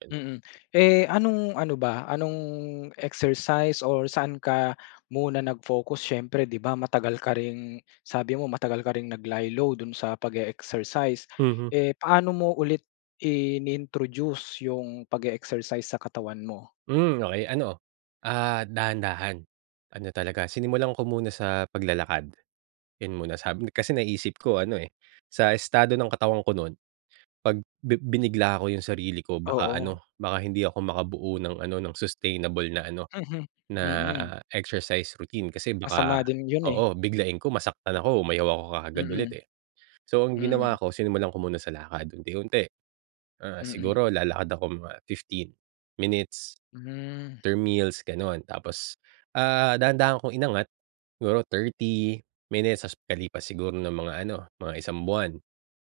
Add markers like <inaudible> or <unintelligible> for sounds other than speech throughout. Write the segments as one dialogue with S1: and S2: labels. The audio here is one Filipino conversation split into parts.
S1: <unintelligible>
S2: Mm. Eh anong-ano ba anong exercise or saan ka muna nag-focus siyempre di ba matagal ka ring sabi mo matagal ka ring nag lie-low dun sa pag-e-exercise.
S1: Mhm.
S2: Eh paano mo ulit in-introduce yung pag-e-exercise sa katawan mo?
S1: Hmm okey ano, ah, dahan-dahan. Ano talaga sinimulan ko muna sa paglalakad, yun muna. Sabi kasi naisip ko ano eh, sa estado ng katawan ko nun, pag bi binigla ko yung sarili ko baka
S2: Oo.
S1: ano, baka hindi ako makabuo ng ano, ng sustainable na ano,
S2: Mhm
S1: na
S2: mm.
S1: exercise routine kasi baka
S2: Masama din yun eh.
S1: oo, biglain ko masaktan ako, umayaw ako kaagad ulit
S2: Mm,
S1: eh. So ang ginawa
S2: mm.
S1: ko, sinimulan ko muna sa lakad unti-unti. Ah,
S2: Mm.
S1: siguro lalakad ako mga 15 minutes
S2: Hmm.
S1: after meals ganon. Tapos, ah, dahan-dahan kong inangat, siguro 30 minutes tas pagkalipas siguro ng mga ano, mga 1 buwan,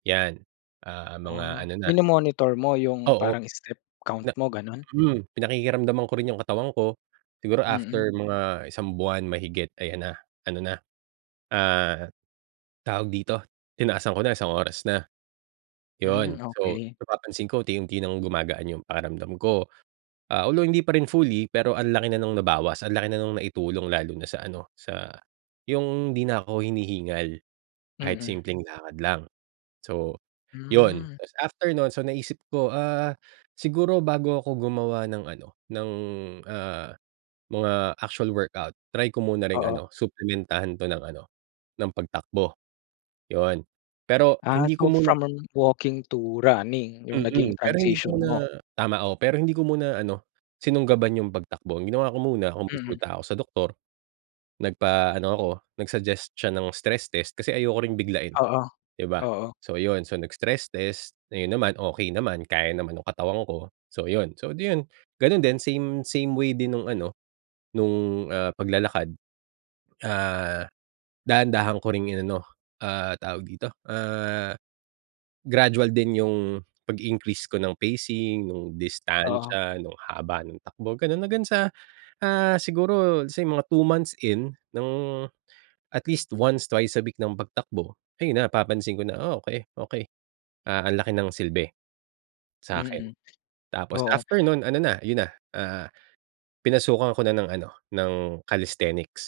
S1: yan. Ah mga
S2: Oh,
S1: ano na
S2: mino-monitor mo yung
S1: Oo,
S2: parang step count
S1: na
S2: mo ganon?
S1: hmm pinakikiramdaman ko rin yung katawan ko, siguro
S2: Mm.
S1: after mga 1 buwan mahigit ayan na, ano na, ah, tawag dito? Tinaasaan ko na 1 oras na. Yun
S2: Hmm,
S1: so
S2: okey.
S1: napapansin ko unti-unti ng gumagaan yung pakiramdam ko. Ah, although hindi pa rin fully pero ang laki na ng nabawas, ang laki na nung na-itulong lalo na sa ano, sa yung di na ako hinihingal, kahit
S2: Mm.
S1: simpleng lakad lang, so, yun.
S2: Hmm.
S1: Tas after nun so naisip ko ah, siguro bago ako gumawa ng ano, ng ah, mga actual workout, try ko muna ring
S2: Oo.
S1: ano, suplementahan 'to ng ano ng pagtakbo. Yun, pero
S2: Ah,
S1: hindi ko
S2: so
S1: muna
S2: from um, walking to running yung naging
S1: Mm, pero hindi ko
S2: transition mo?
S1: muna tama oo, pero hindi ko muna ano, sinunggaban yung pagtakbo, ang ginawa ko muna kung
S2: Mm.
S1: kumunsulta ako sa doktor, nagpa-ano ako nag-suggest siya ng stress test kasi ayoko rin biglain,
S2: Oo,
S1: di ba?
S2: oo.
S1: So ayun, so nag-stress test, ayun naman okey naman kaya naman yung katawan ko. So yun, so di yun ganun din same same way din nung ano, nung ah, paglalakad. Ah, dahan-dahan ko ring inano, ah, tawag dito? Ah, gradual din yung pag-increase ko ng pacing, nung
S2: Oo.
S1: distansya, nung haba ng takbo ganon hanggang sa, ah, siguro let's say mga 2 months in ng at least once, twice a week ng pagtakbo ayun na napapansin ko na oh okey, okey ah ang laki ng silbe, sakin.
S2: Mm,
S1: Tapos
S2: oo.
S1: after nun ano na, yun na, ah, pinasukan ko na ng ano, ng calisthenics.